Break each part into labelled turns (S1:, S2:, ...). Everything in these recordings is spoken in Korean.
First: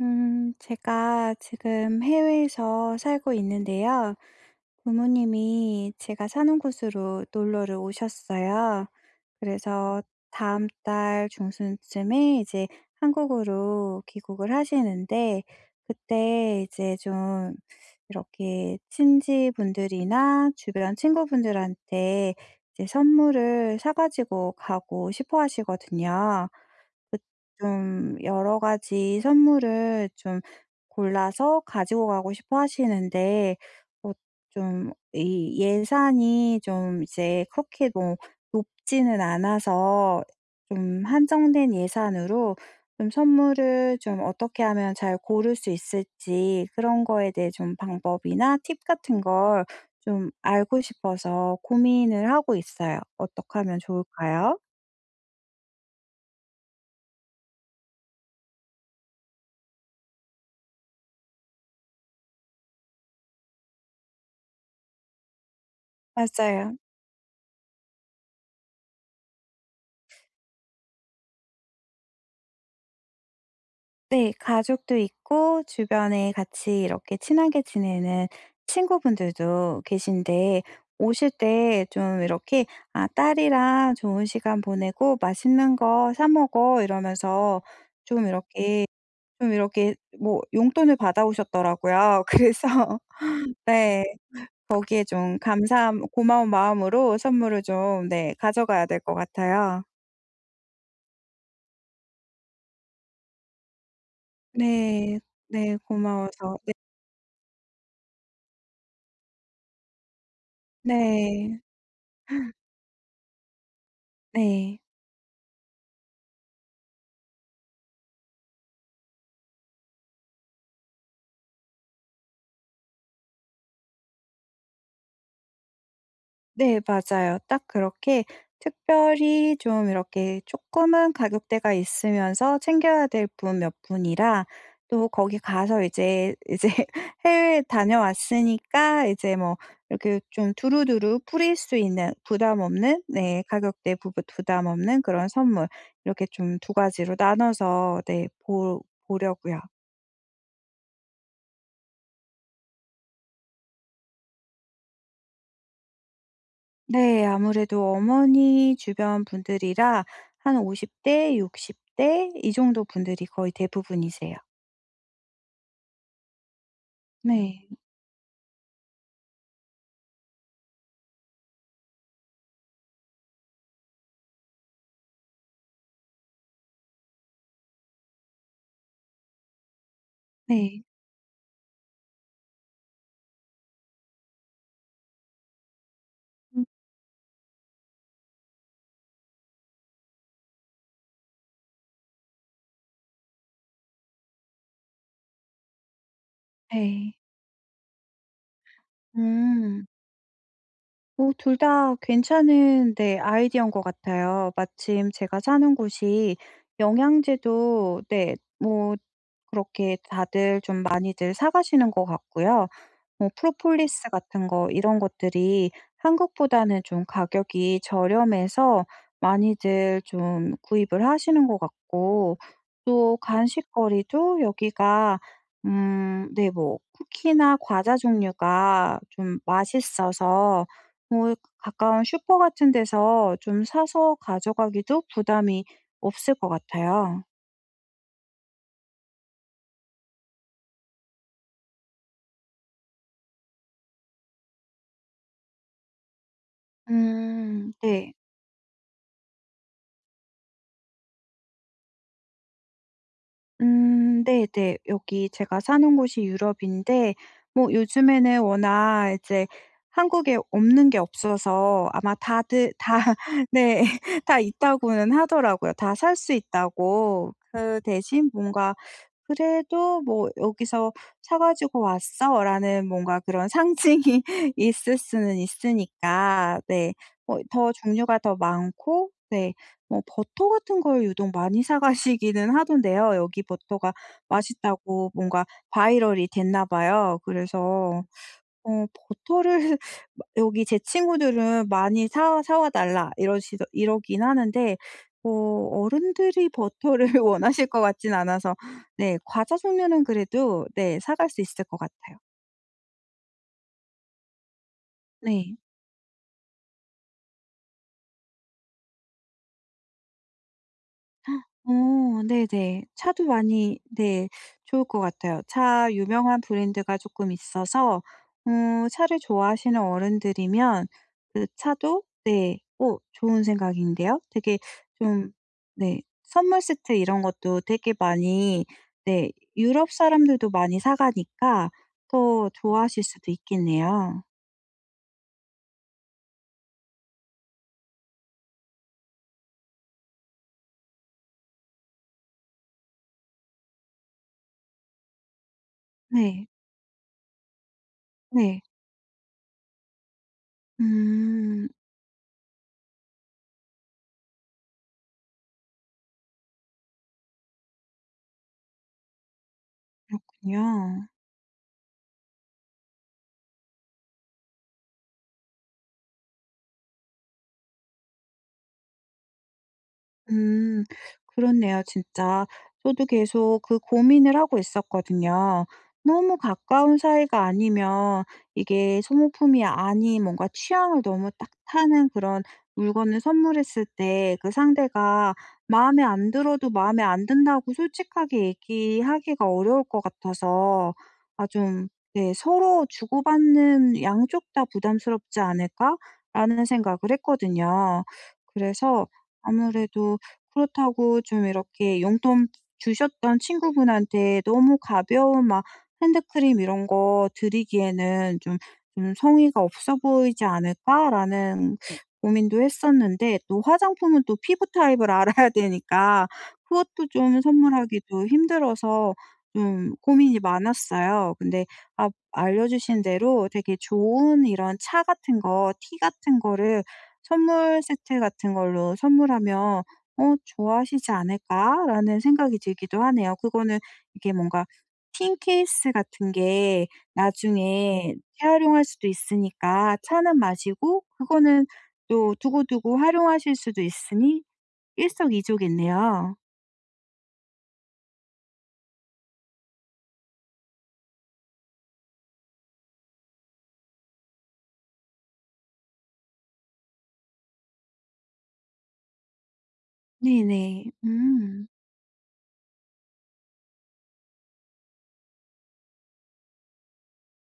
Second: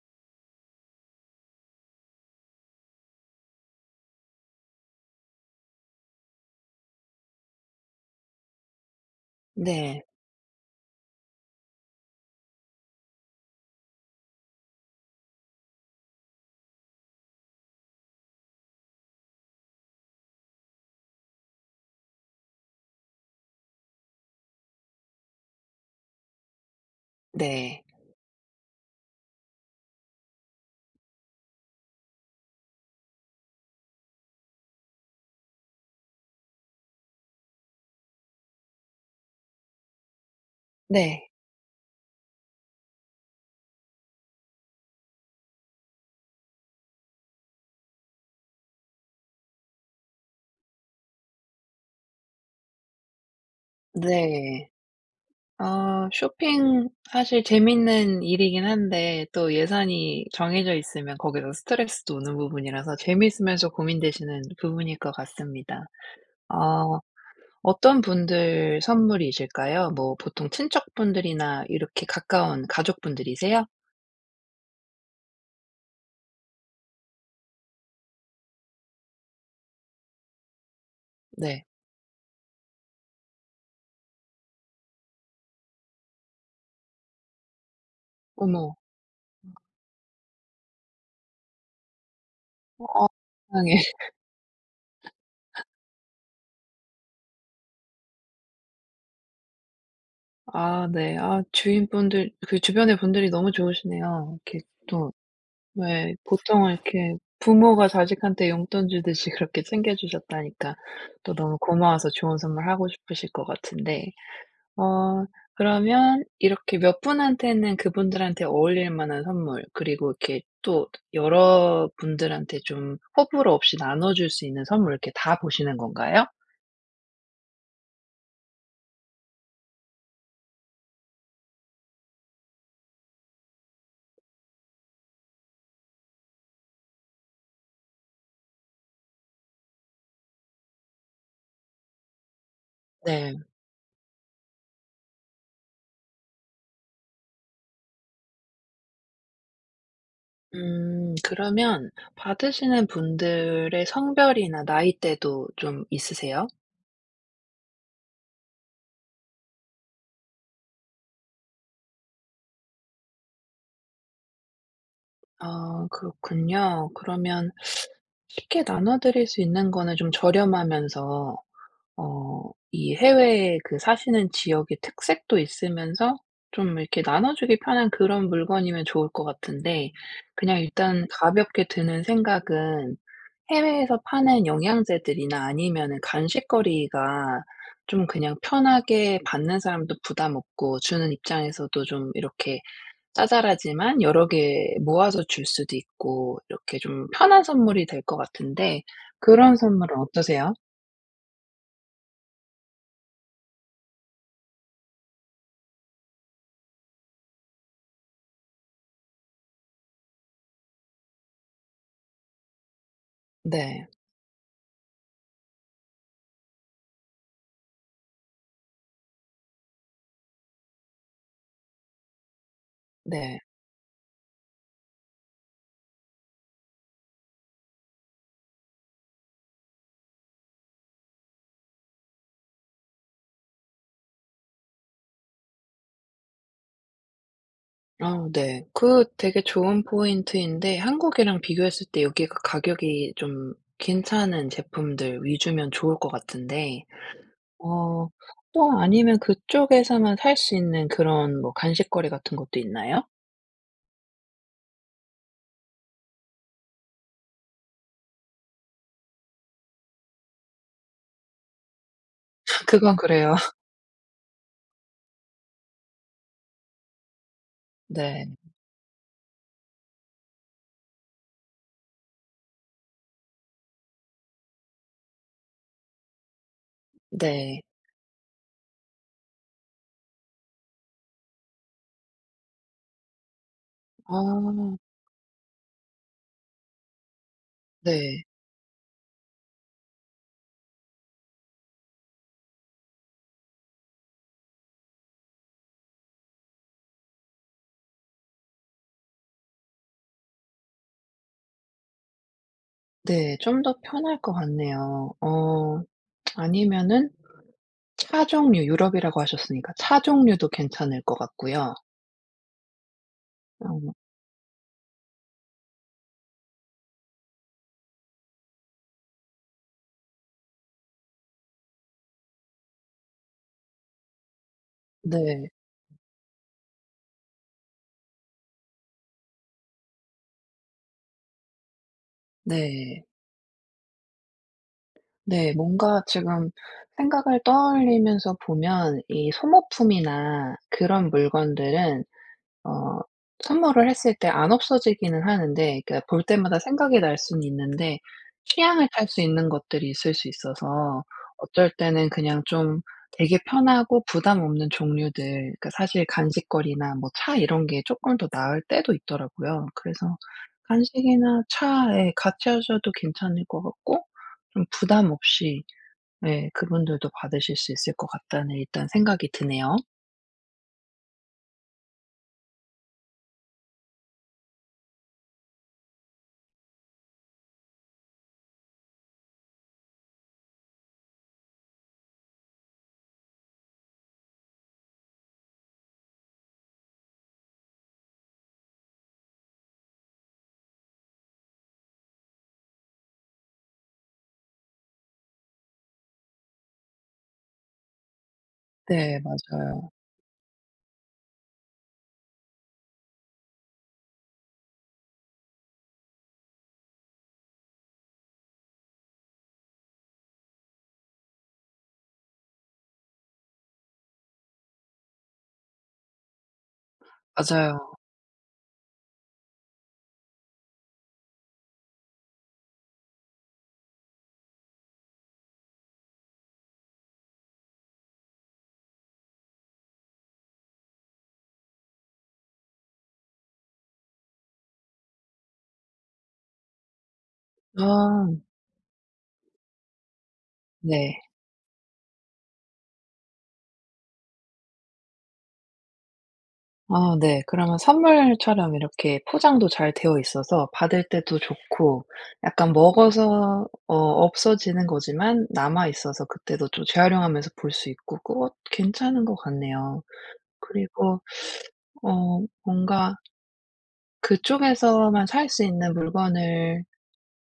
S1: 제가 지금 해외에서 살고 있는데요. 부모님이 제가 사는 곳으로 놀러를 오셨어요. 그래서
S2: 네.
S1: 다음 달 중순쯤에 이제 한국으로 귀국을 하시는데, 그때 이제 좀 이렇게 친지분들이나 주변 친구분들한테 이제 선물을 사가지고 가고 싶어 하시거든요.
S2: 네.
S1: 좀 여러 가지 선물을 좀 골라서 가지고 가고 싶어 하시는데 어 좀 이 예산이 좀 이제 그렇게 뭐 높지는 않아서 좀
S2: 네.
S1: 한정된 예산으로 좀 선물을 좀 어떻게 하면 잘 고를 수 있을지 그런 거에 대해 좀 방법이나 팁 같은 걸 좀 알고 싶어서 고민을 하고 있어요. 어떻게 하면 좋을까요?
S2: 네. 아 쇼핑 사실 재밌는 일이긴 한데 또 예산이 정해져 있으면 거기서 스트레스도 오는 부분이라서 재미있으면서 고민되시는 부분일 것 같습니다.
S1: 맞아요.
S2: 어 어떤 분들 선물이실까요? 뭐 보통 친척분들이나 이렇게 가까운 가족분들이세요?
S1: 네. 가족도 있고 주변에 같이 이렇게 친하게 지내는 친구분들도 계신데 오실
S2: 네.
S1: 때 좀 이렇게 "아 딸이랑 좋은 시간 보내고 맛있는 거 사 먹어." 이러면서 좀
S2: 어머.
S1: 이렇게 좀 이렇게 뭐 용돈을 받아오셨더라고요. 그래서
S2: 어 세상에.
S1: 네. 거기에 좀 감사함 고마운 마음으로 선물을 좀 네 가져가야 될 것 같아요.
S2: 아 네. 아 주인분들 그 주변의 분들이 너무 좋으시네요. 이렇게 또
S1: 네. 네.
S2: 왜
S1: 고마워서 네.
S2: 보통은 이렇게 부모가 자식한테 용돈 주듯이 그렇게 챙겨 주셨다니까 또 너무
S1: 네.
S2: 고마워서 좋은 선물 하고 싶으실 것 같은데.
S1: 네.
S2: 어 그러면 이렇게 몇 분한테는 그분들한테 어울릴 만한 선물 그리고 이렇게 또 여러 분들한테 좀 호불호 없이 나눠 줄 수 있는 선물 이렇게 다 보시는 건가요?
S1: 네 맞아요. 딱 그렇게 특별히 좀 이렇게 조금은 가격대가 있으면서 챙겨야 될 분 몇 분이라 또 거기 가서 이제 해외에 다녀왔으니까 이제 뭐 이렇게 좀 두루두루 뿌릴 수 있는 부담 없는
S2: 네.
S1: 네 가격대 부부 부담 없는 그런 선물 이렇게 좀 두 가지로 나눠서 네 보 보려고요.
S2: 그러면 받으시는 분들의 성별이나 나이대도 좀 있으세요?
S1: 네. 아무래도 어머니 주변 분들이라 한 50대 대, 60대 이 정도 분들이 거의 대부분이세요.
S2: 아 그렇군요.
S1: 음.
S2: 그러면
S1: 네.
S2: 쉽게 나눠드릴 수 있는 거는 좀 저렴하면서 이 해외에 그 사시는 지역의 특색도 있으면서 좀 이렇게 나눠주기 편한 그런 물건이면 좋을 것 같은데, 그냥
S1: 네.
S2: 일단 가볍게 드는 생각은 해외에서 파는 영양제들이나 아니면은
S1: 음.
S2: 간식거리가 좀 그냥 편하게 받는 사람도 부담 없고 주는 입장에서도 좀 이렇게 짜잘하지만 여러 개 모아서 줄 수도 있고 이렇게 좀
S1: 네.
S2: 편한 선물이 될 것 같은데, 그런
S1: 음.
S2: 선물은 어떠세요?
S1: 어 둘 다 괜찮은 네 아이디어인 것 같아요. 마침 제가 사는 곳이 영양제도 네 뭐 그렇게 다들 좀 많이들 사 가시는 것 같고요. 뭐
S2: 네.
S1: 프로폴리스 같은 거 이런 것들이 한국보다는 좀 가격이 저렴해서 많이들 좀 구입을 하시는 것 같고 또
S2: 네.
S1: 간식거리도 여기가 네 뭐 쿠키나 과자 종류가 좀 맛있어서 뭐 가까운 슈퍼 같은 데서 좀 사서 가져가기도 부담이 없을 것 같아요.
S2: 어 네. 그 되게 좋은 포인트인데 한국이랑 비교했을 때 여기가 가격이 좀 괜찮은 제품들 위주면 좋을 것 같은데,
S1: 음.
S2: 어
S1: 네.
S2: 또 아니면 그쪽에서만 살 수 있는 그런 뭐 간식거리 같은 것도 있나요?
S1: 네네. 여기 제가 사는 곳이 유럽인데 뭐 요즘에는 워낙 이제 한국에 없는 게 없어서 아마 다들
S2: 그건
S1: 다
S2: 그래요.
S1: 네. 다 있다고는 하더라고요. 다 살 수 있다고. 그
S2: 네.
S1: 대신 뭔가 그래도 뭐 "여기서 사 가지고 왔어."라는 뭔가 그런 상징이 있을 수는 있으니까 네 뭐
S2: 네.
S1: 더 종류가 더 많고 네 뭐 버터 같은 걸 유독 많이 사 가시기는 하던데요. 여기 버터가
S2: 아...
S1: 맛있다고 뭔가 바이럴이 됐나 봐요. 그래서
S2: 네.
S1: 어 버터를 여기 제 친구들은 많이 "사 사와 달라." 이러시더 이러긴 하는데 어 어른들이 버터를 원하실 것 같진 않아서 네 과자 종류는 그래도 네 사갈 수 있을 것 같아요.
S2: 네. 좀 더 편할 것 같네요.
S1: 네.
S2: 아니면은 차 종류 유럽이라고 하셨으니까 차 종류도 괜찮을 것 같고요.
S1: 어 네네. 차도 많이
S2: 어
S1: 네 좋을 것 같아요. 차 유명한 브랜드가 조금 있어서 차를 좋아하시는 어른들이면 그 차도 네 오 좋은 생각인데요. 되게 좀
S2: 네.
S1: 네 선물 세트 이런 것도 되게 많이 네 유럽 사람들도 많이 사 가니까 더 좋아하실
S2: 네.
S1: 수도 있겠네요.
S2: 네. 뭔가 지금 생각을 떠올리면서 보면 이 소모품이나 그런 물건들은 어 선물을 했을 때 안 없어지기는 하는데 그볼
S1: 네.
S2: 때마다 생각이 날 수는 있는데
S1: 네.
S2: 취향을 탈 수 있는 것들이 있을 수 있어서
S1: 음
S2: 어쩔 때는 그냥 좀 되게 편하고 부담 없는 종류들, 그러니까 사실 간식거리나 뭐 차 이런 게 조금 더 나을 때도 있더라고요. 그래서
S1: 그렇군요.
S2: 간식이나 차에 같이 하셔도 괜찮을 것 같고 좀 부담 없이 예 그분들도 받으실 수 있을 것 같다는 일단 생각이 드네요.
S1: 음. 그렇네요 진짜. 저도 계속 그 고민을 하고 있었거든요. 너무 가까운 사이가 아니면 이게 소모품이 아닌 뭔가 취향을 너무 딱 타는 그런 물건을 선물했을 때 그 상대가 마음에 안 들어도 마음에 안 든다고 솔직하게 얘기하기가 어려울 것 같아서 아 좀 네 서로 주고받는 '양쪽 다 부담스럽지 않을까?'라는 생각을 했거든요. 그래서
S2: 네 맞아요.
S1: 아무래도 그렇다고 좀 이렇게 용돈 주셨던 친구분한테 너무 가벼운 막 핸드크림 이런 거 드리기에는 좀, 좀 성의가 없어 보이지 않을까라는 네. 고민도 했었는데 또 화장품은 또 피부 타입을 알아야 되니까 그것도 좀
S2: 맞아요.
S1: 선물하기도 힘들어서 좀 고민이 많았어요. 근데 알려주신 대로 되게 좋은 이런 차 같은 거, 티 같은 거를 선물 세트 같은 걸로 선물하면 어 '좋아하시지 않을까?'라는 생각이 들기도 하네요. 그거는 이게 뭔가 틴 케이스 같은 게 나중에
S2: 아.
S1: 재활용할 수도 있으니까 차는 마시고
S2: 네.
S1: 그거는 또 두고두고 활용하실 수도 있으니 일석이조겠네요.
S2: 아 네. 그러면 선물처럼 이렇게 포장도 잘 되어 있어서 받을 때도 좋고 약간 먹어서 어 없어지는 거지만 남아 있어서 그때도 좀 재활용하면서 볼 수 있고 그거 괜찮은 것 같네요.
S1: 네네.
S2: 그리고
S1: 음.
S2: 어 뭔가 그쪽에서만 살 수 있는 물건을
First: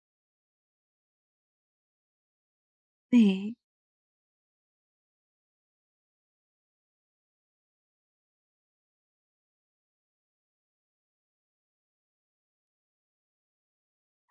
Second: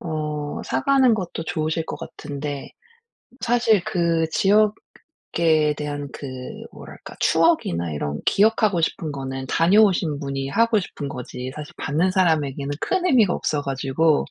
S2: 사 가는 것도 좋으실 것 같은데,
S1: 네.
S2: 사실 그 지역에 대한 그 뭐랄까 추억이나 이런 기억하고 싶은 거는 다녀오신 분이 하고 싶은 거지 사실 받는 사람에게는 큰 의미가 없어 가지고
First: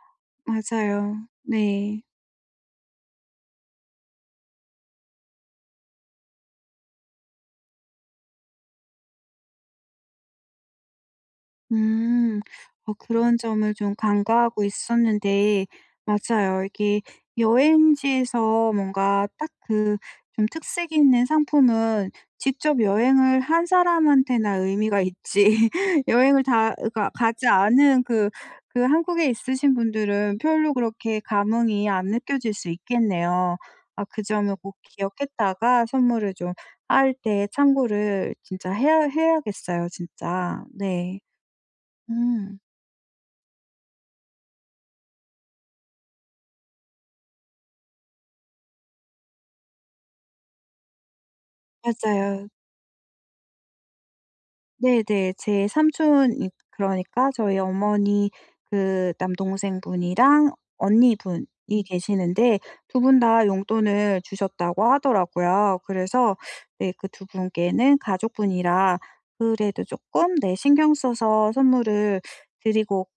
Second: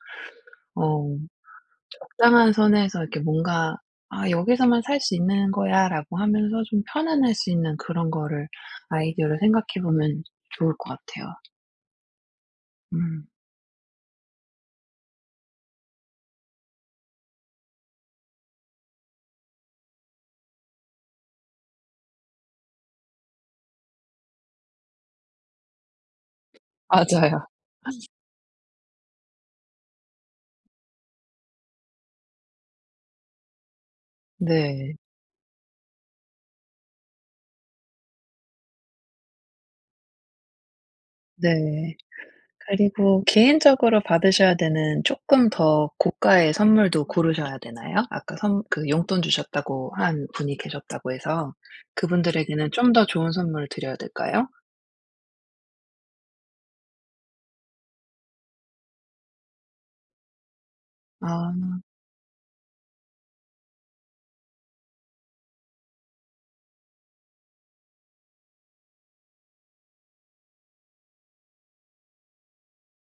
S2: 어
S1: 맞아요. 네.
S2: 적당한 선에서 이렇게 뭔가 '아 여기서만 살 수 있는 거야.'라고 하면서 좀 편안할 수 있는 그런 거를 아이디어를 생각해 보면 좋을 것 같아요.
S1: 음. 어
S2: 음
S1: 그런 점을 좀 간과하고 있었는데 맞아요. 이게 여행지에서 뭔가 딱 그 좀 특색 있는 상품은 직접 여행을 한 사람한테나 의미가 있지 여행을 다 가 가지
S2: 맞아요.
S1: 않은 그 그 한국에 있으신 분들은 별로 그렇게 감흥이 안 느껴질 수 있겠네요. 아 그 점을 꼭
S2: 네.
S1: 기억했다가 선물을 좀 할 때 참고를 진짜 해야겠어요 진짜. 네.
S2: 네.
S1: 음.
S2: 그리고 개인적으로 받으셔야 되는 조금 더 고가의 선물도 고르셔야 되나요? 아까 선 그 용돈 주셨다고 한 분이 계셨다고 해서
S1: 맞아요.
S2: 그분들에게는 좀 더 좋은 선물을 드려야 될까요?
S1: 네네. 제 삼촌이 그러니까 저희 어머니 그 남동생분이랑 언니분이
S2: 아
S1: 계시는데 두 분 다 용돈을 주셨다고 하더라고요. 그래서 네 그 두 분께는 가족분이라 그래도 조금 네 신경 써서 선물을 드리고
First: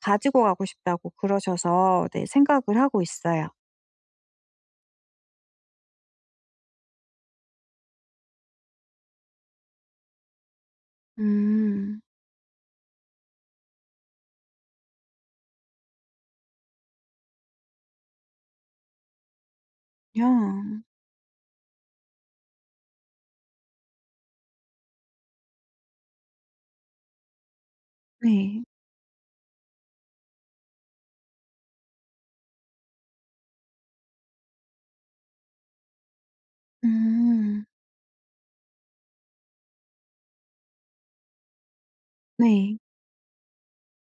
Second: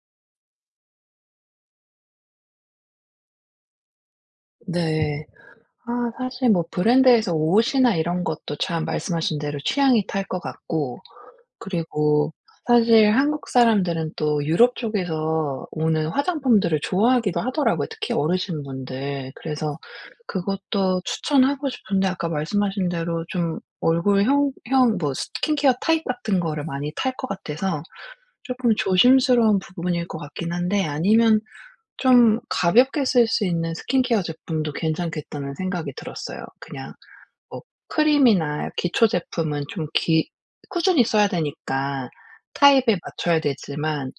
S1: 가지고 가고 싶다고 그러셔서 네 생각을 하고 있어요.
S2: 네. 아 사실 뭐 브랜드에서 옷이나 이런 것도 참 말씀하신 대로 취향이 탈 것 같고,
S1: 음.
S2: 그리고 사실 한국 사람들은 또 유럽 쪽에서 오는 화장품들을 좋아하기도 하더라고요, 특히 어르신분들. 그래서
S1: 야.
S2: 그것도 추천하고 싶은데 아까 말씀하신 대로 좀 얼굴형 형 형, 뭐 스킨케어 타입 같은 거를 많이 탈 것 같아서
S1: 네.
S2: 조금 조심스러운 부분일 것 같긴 한데, 아니면 좀 가볍게 쓸 수 있는 스킨케어 제품도 괜찮겠다는 생각이 들었어요. 그냥 뭐
S1: 음.
S2: 크림이나 기초 제품은 좀 기 꾸준히 써야 되니까
S1: 네.
S2: 타입에 맞춰야 되지만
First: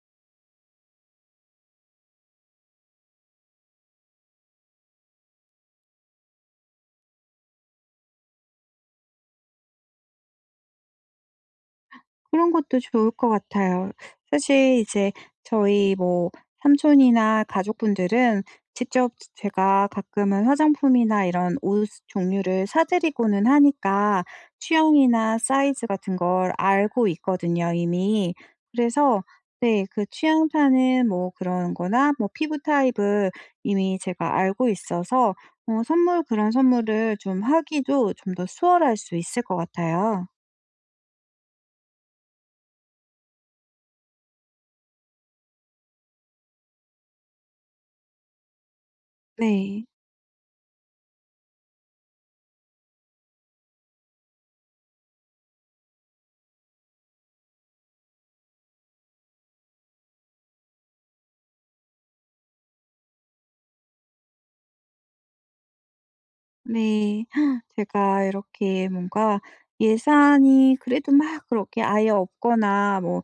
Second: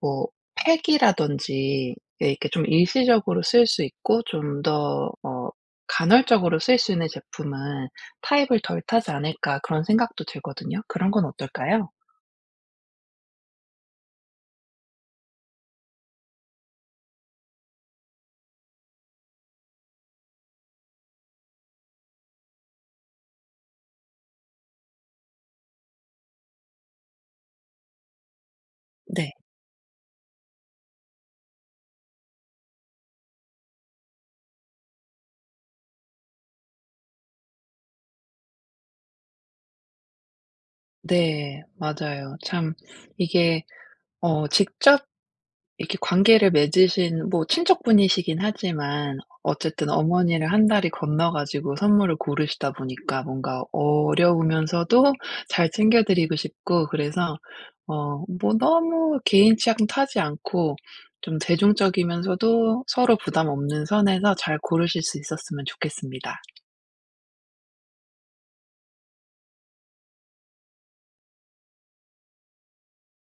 S2: 뭐 팩이라든지 예 이렇게 좀 일시적으로 쓸 수 있고 좀 더 어 간헐적으로 쓸 수 있는 제품은 '타입을 덜 타지 않을까.' 그런 생각도 들거든요. 그런 건 어떨까요?
S1: 그런 것도 좋을 것 같아요. 사실 이제 저희 뭐 삼촌이나 가족분들은 직접 제가 가끔은 화장품이나 이런 옷 종류를 사 드리고는 하니까 취향이나 사이즈 같은 걸 알고 있거든요, 이미. 그래서
S2: 네.
S1: 네 그 취향 타는 뭐 그런 거나 뭐 피부 타입을 이미 제가 알고 있어서 선물 그런 선물을 좀 하기도 좀 더 수월할 수 있을 것 같아요.
S2: 네. 맞아요. 참 이게 직접 이렇게 관계를 맺으신 뭐 친척분이시긴 하지만
S1: 네.
S2: 어쨌든 어머니를 한 다리 건너 가지고 선물을 고르시다 보니까 뭔가 어려우면서도 잘 챙겨 드리고 싶고 그래서 뭐 너무 개인 취향 타지 않고 좀 대중적이면서도 서로 부담 없는 선에서 잘 고르실 수 있었으면 좋겠습니다.
S1: 네. 제가 이렇게 뭔가 예산이 그래도 막 그렇게 아예 없거나 뭐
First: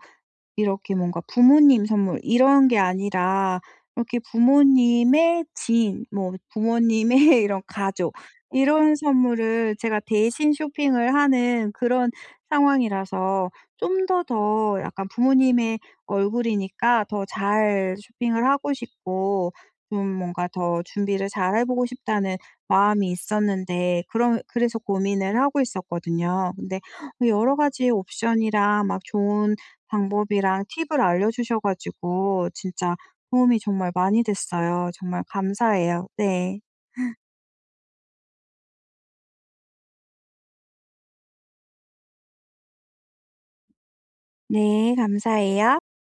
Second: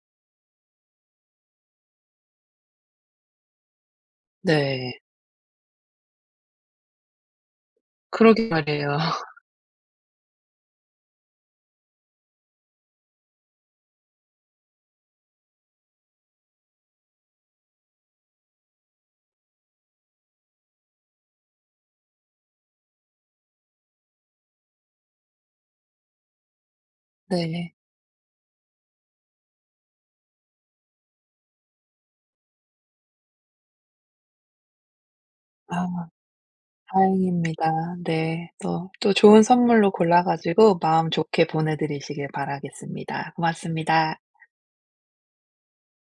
S1: 이렇게 뭔가 부모님 선물 이런 게 아니라 이렇게
S2: 네.
S1: 부모님의 지인 뭐 부모님의 이런 가족
S2: 그러게
S1: 이런
S2: 말이에요.
S1: 선물을 제가 대신 쇼핑을 하는 그런 상황이라서 좀 더 약간 부모님의 얼굴이니까 더 잘 쇼핑을 하고 싶고 좀 뭔가 더 준비를 잘 해보고 싶다는 마음이 있었는데 그런 그래서 고민을 하고 있었거든요. 근데 여러
S2: 네.
S1: 가지 옵션이랑 막 좋은 방법이랑 팁을 알려주셔 가지고 진짜 도움이 정말 많이 됐어요. 정말 감사해요.
S2: 아.
S1: 네.
S2: 다행입니다. 네. 또, 또 좋은 선물로 골라 가지고 마음 좋게 보내드리시길 바라겠습니다. 고맙습니다.
S1: 네 감사해요.